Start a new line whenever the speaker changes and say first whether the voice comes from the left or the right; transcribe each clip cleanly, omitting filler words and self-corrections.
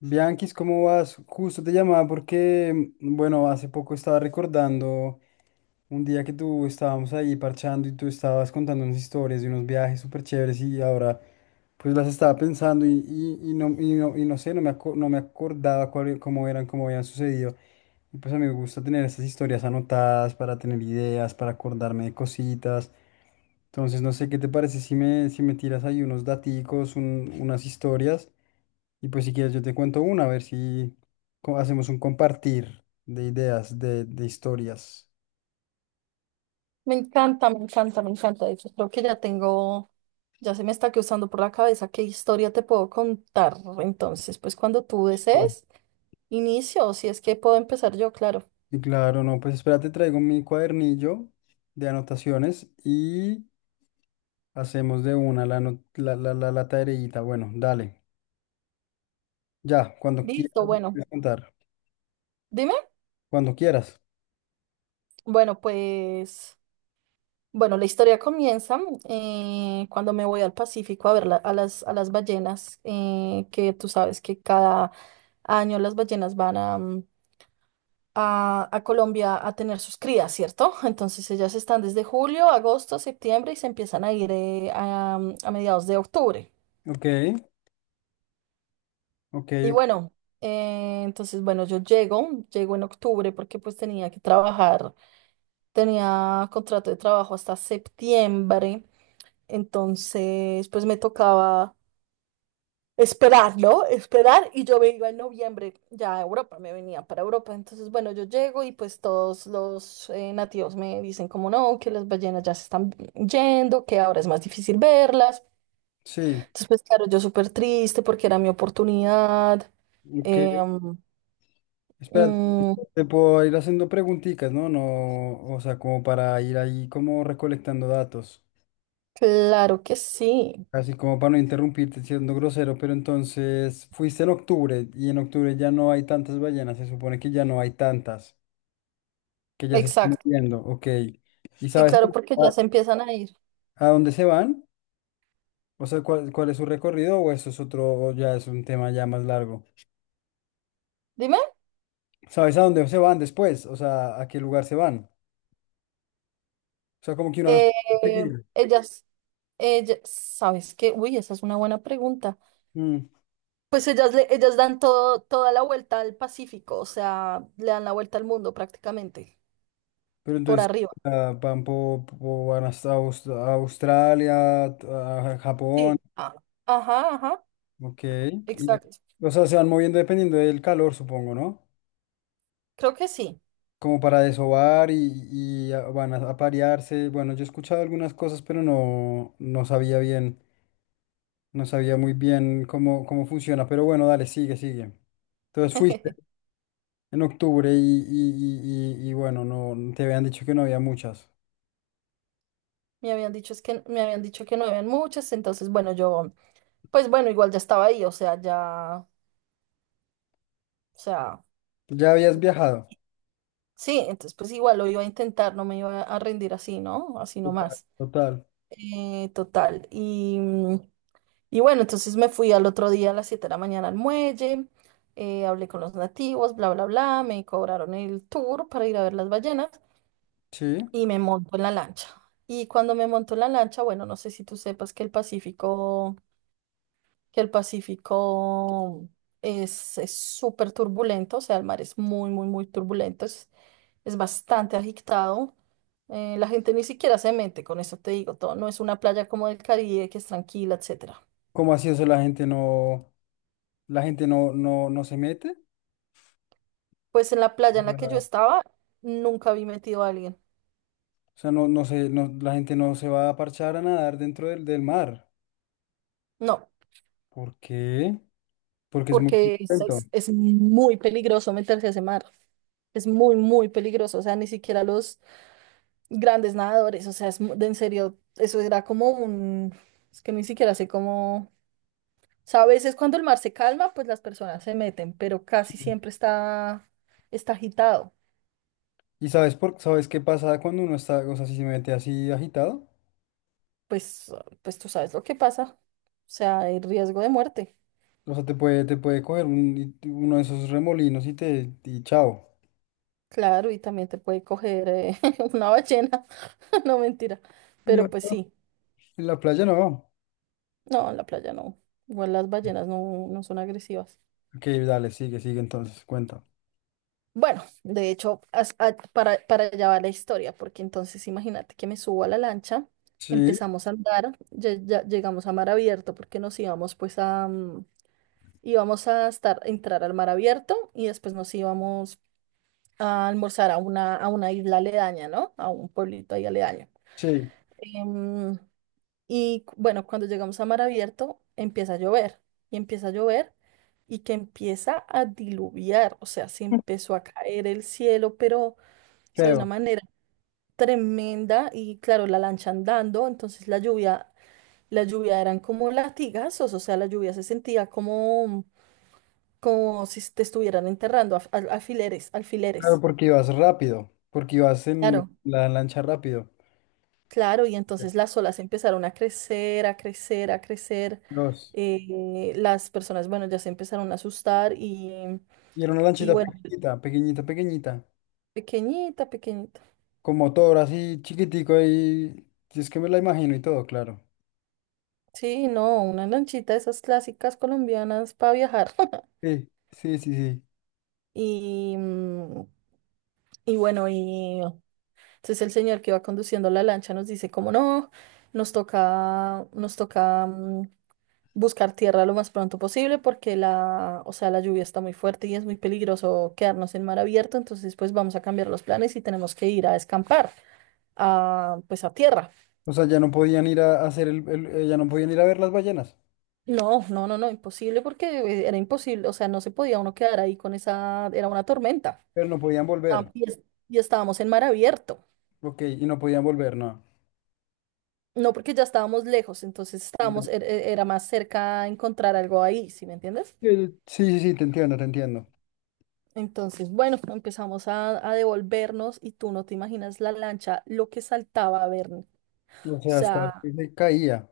left: Bianquis, ¿cómo vas? Justo te llamaba porque, bueno, hace poco estaba recordando un día que tú estábamos ahí parchando y tú estabas contando unas historias de unos viajes súper chéveres y ahora pues las estaba pensando y no, y, no, y no sé, no me, aco- no me acordaba cómo eran, cómo habían sucedido. Y pues a mí me gusta tener estas historias anotadas para tener ideas, para acordarme de cositas. Entonces, no sé qué te parece si me tiras ahí unos daticos, unas historias. Y pues si quieres yo te cuento una, a ver si hacemos un compartir de ideas, de historias.
right: Me encanta, me encanta, me encanta. De hecho, creo que ya tengo, ya se me está cruzando por la cabeza qué historia te puedo contar. Entonces, pues cuando tú
left: Bueno,
right: desees, inicio, si es que puedo empezar yo, claro.
left: y claro, no, pues espérate, traigo mi cuadernillo de anotaciones y hacemos de una la, ano- la tareita. Bueno, dale. Ya, cuando
right: Listo,
left: quieras me
right: bueno,
left: puedes contar.
right: dime.
left: Cuando quieras.
right: Bueno, pues, bueno, la historia comienza cuando me voy al Pacífico a ver a las ballenas, que tú sabes que cada año las ballenas van a Colombia a tener sus crías, ¿cierto? Entonces ellas están desde julio, agosto, septiembre y se empiezan a ir a mediados de octubre.
left: Ok, ok,
right: Y
left: ok.
right: bueno, entonces bueno, yo llego, llego en octubre porque pues tenía que trabajar, tenía contrato de trabajo hasta septiembre, entonces pues me tocaba esperarlo, esperar, y yo me iba en noviembre ya a Europa, me venía para Europa. Entonces, bueno, yo llego y pues todos los nativos me dicen como no, que las ballenas ya se están yendo, que ahora es más difícil verlas.
left: Sí,
right: Entonces, pues claro, yo súper triste porque era mi oportunidad.
left: ok.
right: Em,
left: Espérate,
right: mm,
left: te puedo ir haciendo preguntitas, ¿no? No, o sea, como para ir ahí como recolectando datos.
right: claro que sí,
left: Así como para no interrumpirte siendo grosero, pero entonces fuiste en octubre y en octubre ya no hay tantas ballenas, se supone que ya no hay tantas, que ya se están
right: exacto.
left: moviendo, ok. ¿Y
right: Sí,
left: sabes
right: claro, porque
left: a,
right: ya
left: a-
right: se empiezan a ir.
left: a dónde se van? O sea, ¿cuál, cuál es su recorrido o eso es otro, o ya es un tema ya más largo?
right: Dime,
left: ¿Sabes a dónde se van después? O sea, ¿a qué lugar se van? O sea, como que uno las
right: eh,
left: puede seguir.
right: ellas, ellas, ¿sabes qué? Uy, esa es una buena pregunta.
left: Mm,
right: Pues ellas, ellas dan todo, toda la vuelta al Pacífico, o sea, le dan la vuelta al mundo prácticamente,
left: Pero
right: por
left: entonces
right: arriba.
left: ah, van, van hasta a Australia, a Japón.
right: Sí. Ah, ajá, ajá,
left: Ok. Y,
right: exacto.
left: o sea, se van moviendo dependiendo del calor, supongo, ¿no?
right: Creo que sí.
left: Como para desovar y, van a parearse. Bueno, yo he escuchado algunas cosas, pero no, no sabía bien, no sabía muy bien cómo, cómo funciona. Pero bueno, dale, sigue, sigue. Entonces fuiste en octubre y, y bueno, no te habían dicho que no había muchas.
right: Me habían dicho, es que, me habían dicho que no habían muchas, entonces, bueno, yo, pues bueno, igual ya estaba ahí, o sea, ya, o sea,
left: Ya habías viajado,
right: sí, entonces pues igual lo iba a intentar, no me iba a rendir así, ¿no? Así nomás.
left: total.
right: Total, y bueno, entonces me fui al otro día a las 7 de la mañana al muelle, hablé con los nativos, bla, bla, bla, me cobraron el tour para ir a ver las ballenas
left: Sí.
right: y me monto en la lancha. Y cuando me monto en la lancha, bueno, no sé si tú sepas que el Pacífico es súper turbulento, o sea, el mar es muy, muy, muy turbulento, es bastante agitado. La gente ni siquiera se mete, con eso te digo todo, no es una playa como del Caribe que es tranquila, etcétera.
left: ¿Cómo así eso la gente no, no se mete?
right: Pues en la playa en la que yo estaba, nunca vi metido a alguien.
left: O sea, no, no se no, la gente no se va a parchar a nadar dentro del mar.
right: No,
left: ¿Por qué? Porque es muy
right: porque es,
left: violento.
right: es muy peligroso meterse a ese mar. Es muy, muy peligroso. O sea, ni siquiera los grandes nadadores. O sea, es, de en serio, eso era como un... Es que ni siquiera sé cómo... O sea, a veces cuando el mar se calma, pues las personas se meten, pero casi siempre está, está agitado.
left: ¿Y sabes por, sabes qué pasa cuando uno está, o sea, si se mete así agitado?
right: Pues, pues tú sabes lo que pasa. O sea, hay riesgo de muerte.
left: O sea, te puede coger uno de esos remolinos y te, y chao.
right: Claro, y también te puede coger una ballena. No, mentira.
left: Yo
right: Pero pues
left: no.
right: sí,
left: En la playa no.
right: no, en la playa no. Igual las ballenas no, no son agresivas.
left: Ok, dale, sigue, sigue entonces, cuenta.
right: Bueno, de hecho, para allá va la historia, porque entonces imagínate que me subo a la lancha,
left: Sí,
right: empezamos a andar, ya, ya llegamos a mar abierto, porque nos íbamos pues a, íbamos a estar, entrar al mar abierto y después nos íbamos a almorzar a una isla aledaña, ¿no? A un pueblito ahí aledaño.
left: sí,
right: Em, Y bueno, cuando llegamos a mar abierto, empieza a llover y empieza a llover y que empieza a diluviar, o sea, se empezó a caer el cielo, pero o sea, de
left: creo.
right: una manera tremenda y claro, la lancha andando, entonces la lluvia eran como latigazos, o sea, la lluvia se sentía como, como si te estuvieran enterrando, alfileres,
left: Claro,
right: alfileres.
left: porque ibas rápido, porque ibas en
right: Claro.
left: la lancha rápido.
right: Claro, y entonces las olas empezaron a crecer, a crecer, a crecer.
left: Dos.
right: Las personas, bueno, ya se empezaron a asustar
left: Y era una
right: y
left: lanchita
right: bueno,
left: pequeñita, pequeñita, pequeñita.
right: pequeñita, pequeñita.
left: Con motor así chiquitico ahí. Si es que me la imagino y todo, claro.
right: Sí, no, una lanchita de esas clásicas colombianas para viajar.
left: Sí, sí, sí, sí.
right: Y, mm, y bueno, y entonces el señor que va conduciendo la lancha nos dice como no, nos toca buscar tierra lo más pronto posible porque la, o sea, la lluvia está muy fuerte y es muy peligroso quedarnos en mar abierto, entonces pues vamos a cambiar los planes y tenemos que ir a escampar, a, pues a tierra.
left: O sea, ya no podían ir a hacer ya no podían ir a ver las ballenas,
right: No, no, no, no, imposible porque era imposible, o sea, no se podía uno quedar ahí con esa, era una tormenta.
left: pero no podían
right: Ah,
left: volver.
right: Y estábamos en mar abierto,
left: Ok, y no podían volver, no.
right: no porque ya estábamos lejos, entonces
left: Ya.
right: estábamos, era más cerca encontrar algo ahí, ¿sí me entiendes?
left: Sí, sí, sí, te entiendo, te entiendo.
right: Entonces, bueno, empezamos a devolvernos y tú no te imaginas la lancha, lo que saltaba a ver. O
left: O sea, hasta
right: sea,
left: que se caía,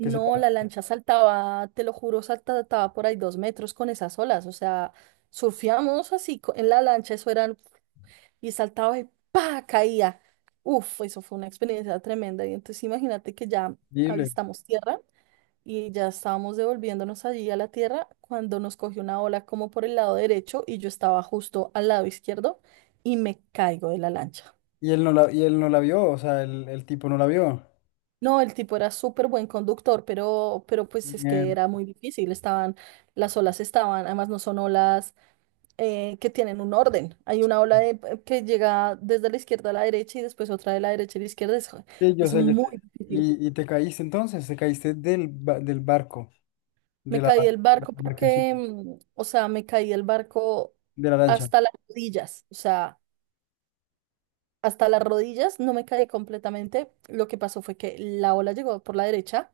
left: que se
right: la
left: partía.
right: lancha saltaba, te lo juro, saltaba por ahí 2 metros con esas olas. O sea, surfeamos así en la lancha, eso eran, y saltaba y ¡pa! Caía. Uf, eso fue una experiencia tremenda. Y entonces imagínate que ya
left: Horrible.
right: avistamos tierra y ya estábamos devolviéndonos allí a la tierra cuando nos cogió una ola como por el lado derecho y yo estaba justo al lado izquierdo y me caigo de la lancha.
left: Y él no la vio, o sea, el tipo no la vio.
right: No, el tipo era súper buen conductor, pero pues es que
left: Mierda.
right: era muy difícil. Estaban, las olas estaban, además no son olas que tienen un orden. Hay una ola que llega desde la izquierda a la derecha y después otra de la derecha a la izquierda.
left: Sí, yo
right: Es
left: sé, yo
right: muy
left: sé.
right: difícil.
left: Y te caíste entonces, te caíste del barco,
right: Me
left: de la
right: caí del
left: de la
right: barco
left: embarcación,
right: porque, o sea, me caí del barco
left: de la lancha.
right: hasta las rodillas, o sea, hasta las rodillas no me caí completamente. Lo que pasó fue que la ola llegó por la derecha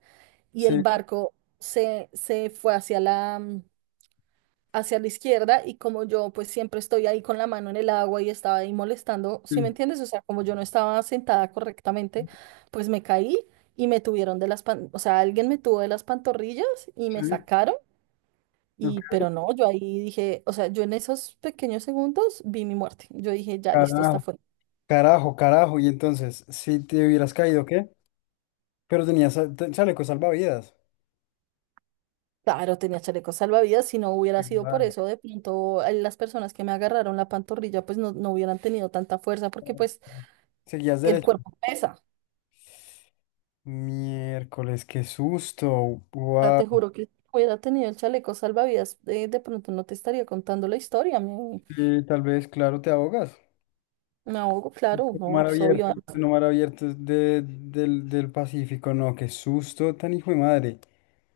right: y el
left: Sí,
right: barco se, se fue hacia la, hacia la izquierda y como yo pues siempre estoy ahí con la mano en el agua y estaba ahí molestando, ¿sí me
left: sí.
right: entiendes? O sea, como yo no estaba sentada correctamente, pues me caí y me tuvieron de las, o sea, alguien me tuvo de las pantorrillas y
left: Sí,
right: me sacaron.
left: no,
right: Y, pero no, yo ahí dije, o sea, yo en esos pequeños segundos vi mi muerte. Yo dije, ya listo, esta
left: carajo,
right: fue.
left: carajo, carajo. Y entonces, si te hubieras caído, ¿qué? Pero tenías chaleco salvavidas.
right: Claro, tenía chalecos salvavidas, si no hubiera sido por
left: Igual.
right: eso, de pronto las personas que me agarraron la pantorrilla, pues no, no hubieran tenido tanta fuerza, porque pues
left: Seguías
right: el
left: derecho.
right: cuerpo pesa.
left: Miércoles, qué susto.
right: O sea,
left: Guau.
right: te juro que si hubiera tenido el chaleco salvavidas, de pronto no te estaría contando la historia. Me,
left: Sí, tal vez, claro, te ahogas.
right: me ahogo, claro, no,
left: Mar
right: pues obvio.
left: abierto, no mar abierto es del, del Pacífico, no, qué susto tan hijo de madre.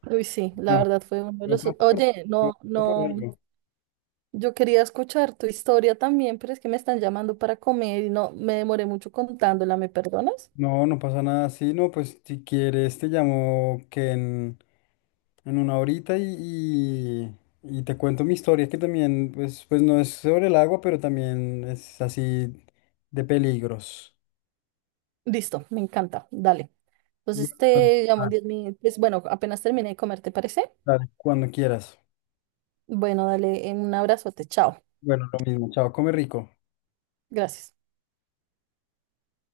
right: Uy, sí, la
left: No,
right: verdad fue uno de
left: no
right: los.
left: pasa por,
right: Oye,
left: no
right: no,
left: pasa por
right: no.
left: algo.
right: Yo quería escuchar tu historia también, pero es que me están llamando para comer y no me demoré mucho contándola, ¿me perdonas?
left: No, no pasa nada. Sí, no, pues si quieres te llamo que en una horita y, y, y te cuento mi historia que también, pues, pues no es sobre el agua, pero también es así de peligros.
right: Listo, me encanta, dale.
left: Bueno,
right: Entonces te llamo en
left: dale,
right: 10 minutos. Bueno, apenas terminé de comer, ¿te parece?
left: dale, cuando quieras.
right: Bueno, dale, un abrazote, chao.
left: Bueno, lo mismo. Chao, come rico.
right: Gracias.